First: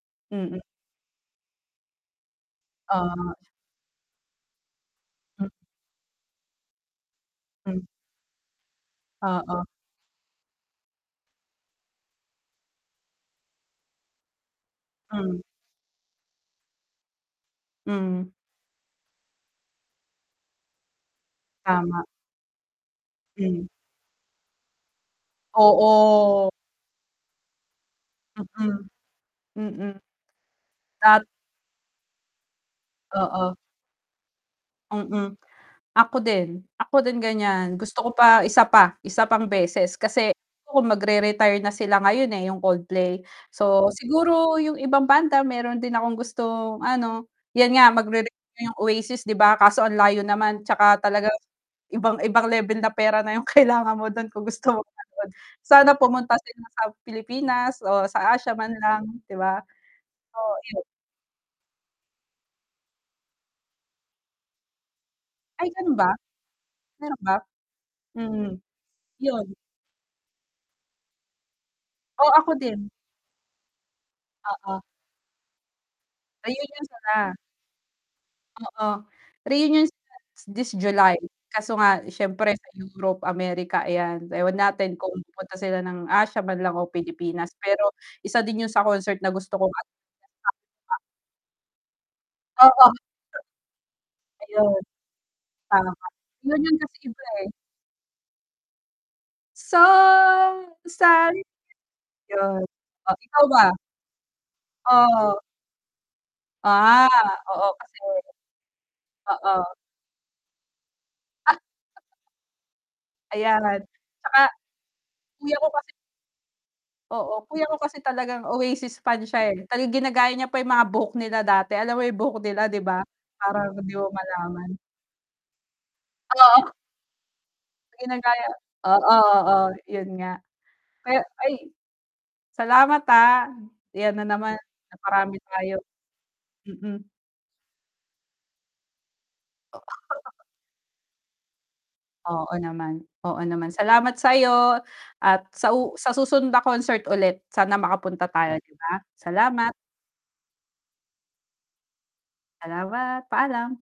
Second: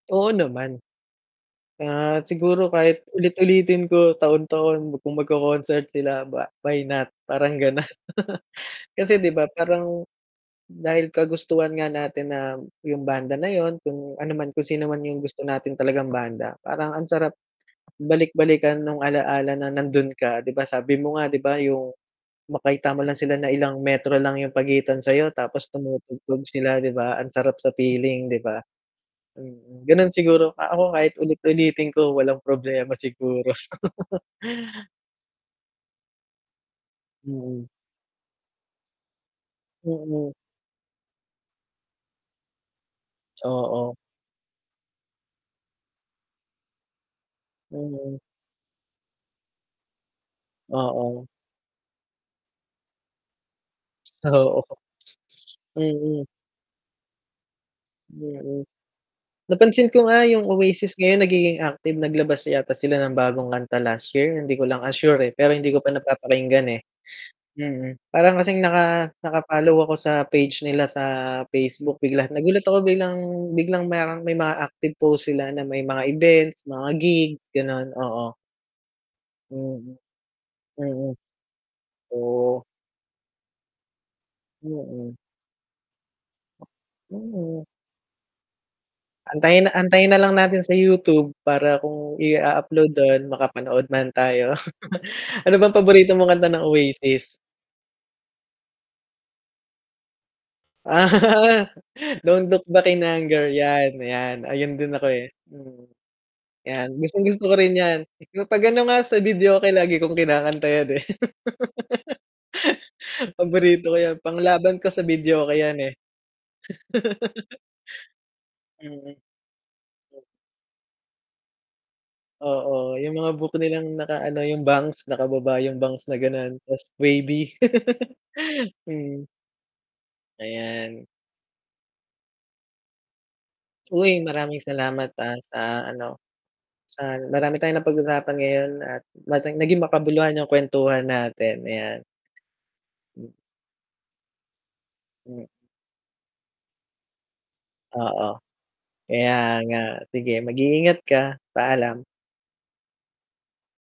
Oo Mm. naman. Ah siguro kahit Ah. ulit ulitin ko taon-taon kung Hmm. mag-co-concert sila ba why not? Parang Hmm. gano'n. Kasi 'di ba Oo. parang dahil kagustuhan nga natin na yung banda na yun kung ano man kung sino man yung Hmm. gusto natin talagang banda, parang ang sarap Hmm. balik-balikan nung ala-ala na nando'n ka. 'Di ba sabi mo nga, 'di ba yung Tama. makita mo lang sila na Hmm. ilang metro lang yung pagitan sa 'yo tapos tumutugtog Oo. sila 'di ba, ang sarap sa feeling 'di ba? Mm, Mm, mm. ganon siguro ako kahit Ta ulit ulitin ko walang problema siguro. Oo. Mm, ako din, ako din Mm. gan'yan, gusto ko pa isa pa, isa pang beses Mm. kasi kung mag-re retire na sila ngayon eh yung Coldplay. So, Oo. siguro 'yung ibang banda meron din akong gustong ano, 'yan nga Mm. mag-re-re yung Oasis 'di ba? Kaso ang layo naman tsaka Oo. talagang ibang ibang level na pera na yung kailangan mo dun kung Oo, gusto mong nanood. Sana mm. pumunta sila sa Pilipinas o sa Asia Mm. man lang di ba? Napansin ko nga yung Oo, 'yun. Oasis ngayon nagiging active naglabas yata sila ng bagong kanta last year, hindi ko lang, ah, sure eh, pero Ay hindi ko pa ganun ba? napapakinggan eh. Meron ba? Mm, hmm parang Hmm kasing naka naka yun. follow ako sa page nila sa Facebook Oh, biglang, ako nagulat ako din. biglang biglang may may mga Oo. active post sila na may mga events, Reunion mga sila. gigs gano'n oo. Oo, Mm, reunion sila this mm. July kaso nga syempre Oo. sa Europe, Amerika ayan, ewan natin kung Oo. pupunta sila ng Asia man lang o Pilipinas, [unintelligible] pero isa din yun sa concert na gusto ko Antayin na [unintelligible] antayin na lang natin sa YouTube para kung i a upload Oo. do'n makapanood man tayo. Ayun. Ano bang Tama, paborito mong kanta yun ng yung kasi iba Oasis? eh. So, Sally Ah. can Don't Yon. look back in Ah ikaw anger, ba? yan, 'yan. Ayun din ako eh. Oo. Mm. 'Yan, Ah gustong gusto ko oo rin 'yan kasi 'pag ano nga sa Oo. videoke, lagi kong kinakanta 'yan eh. Ayan. Paborito ko 'yan, Tsaka panglaban ko sa videoke kuya ko 'yan eh. kasi Oo, kuya ko kasi talagang Oasis Mhm. fan siya eh, talagang ginagaya niya pa yung mga buhok nila dati, alam mo yung buhok nila 'di Oo ba, yung mga buhok parang 'di nilang mo naka-ano yung malaman. bangs nakababa yung bangs na gano'n, Oo. tas wavy. Ginagaya, oo, Hmm. oo yun nga, Ayan. pero ay, salamat ah, ayan Uy, na naman maraming na salamat ah marami sa tayo. ano, Mm. sa marami tayong napag-usapan ngayon at naging makabuluhan yung kwentuhan natin, ayan. Oo naman, Hmm. oo naman. Salamat sayo at Hmm. sa u sa susunod na concert ulit sana Oo, makapunta tayo 'di ba? kaya Salamat. nga, sige mag iingat ka, paalam. Salamat, paalam.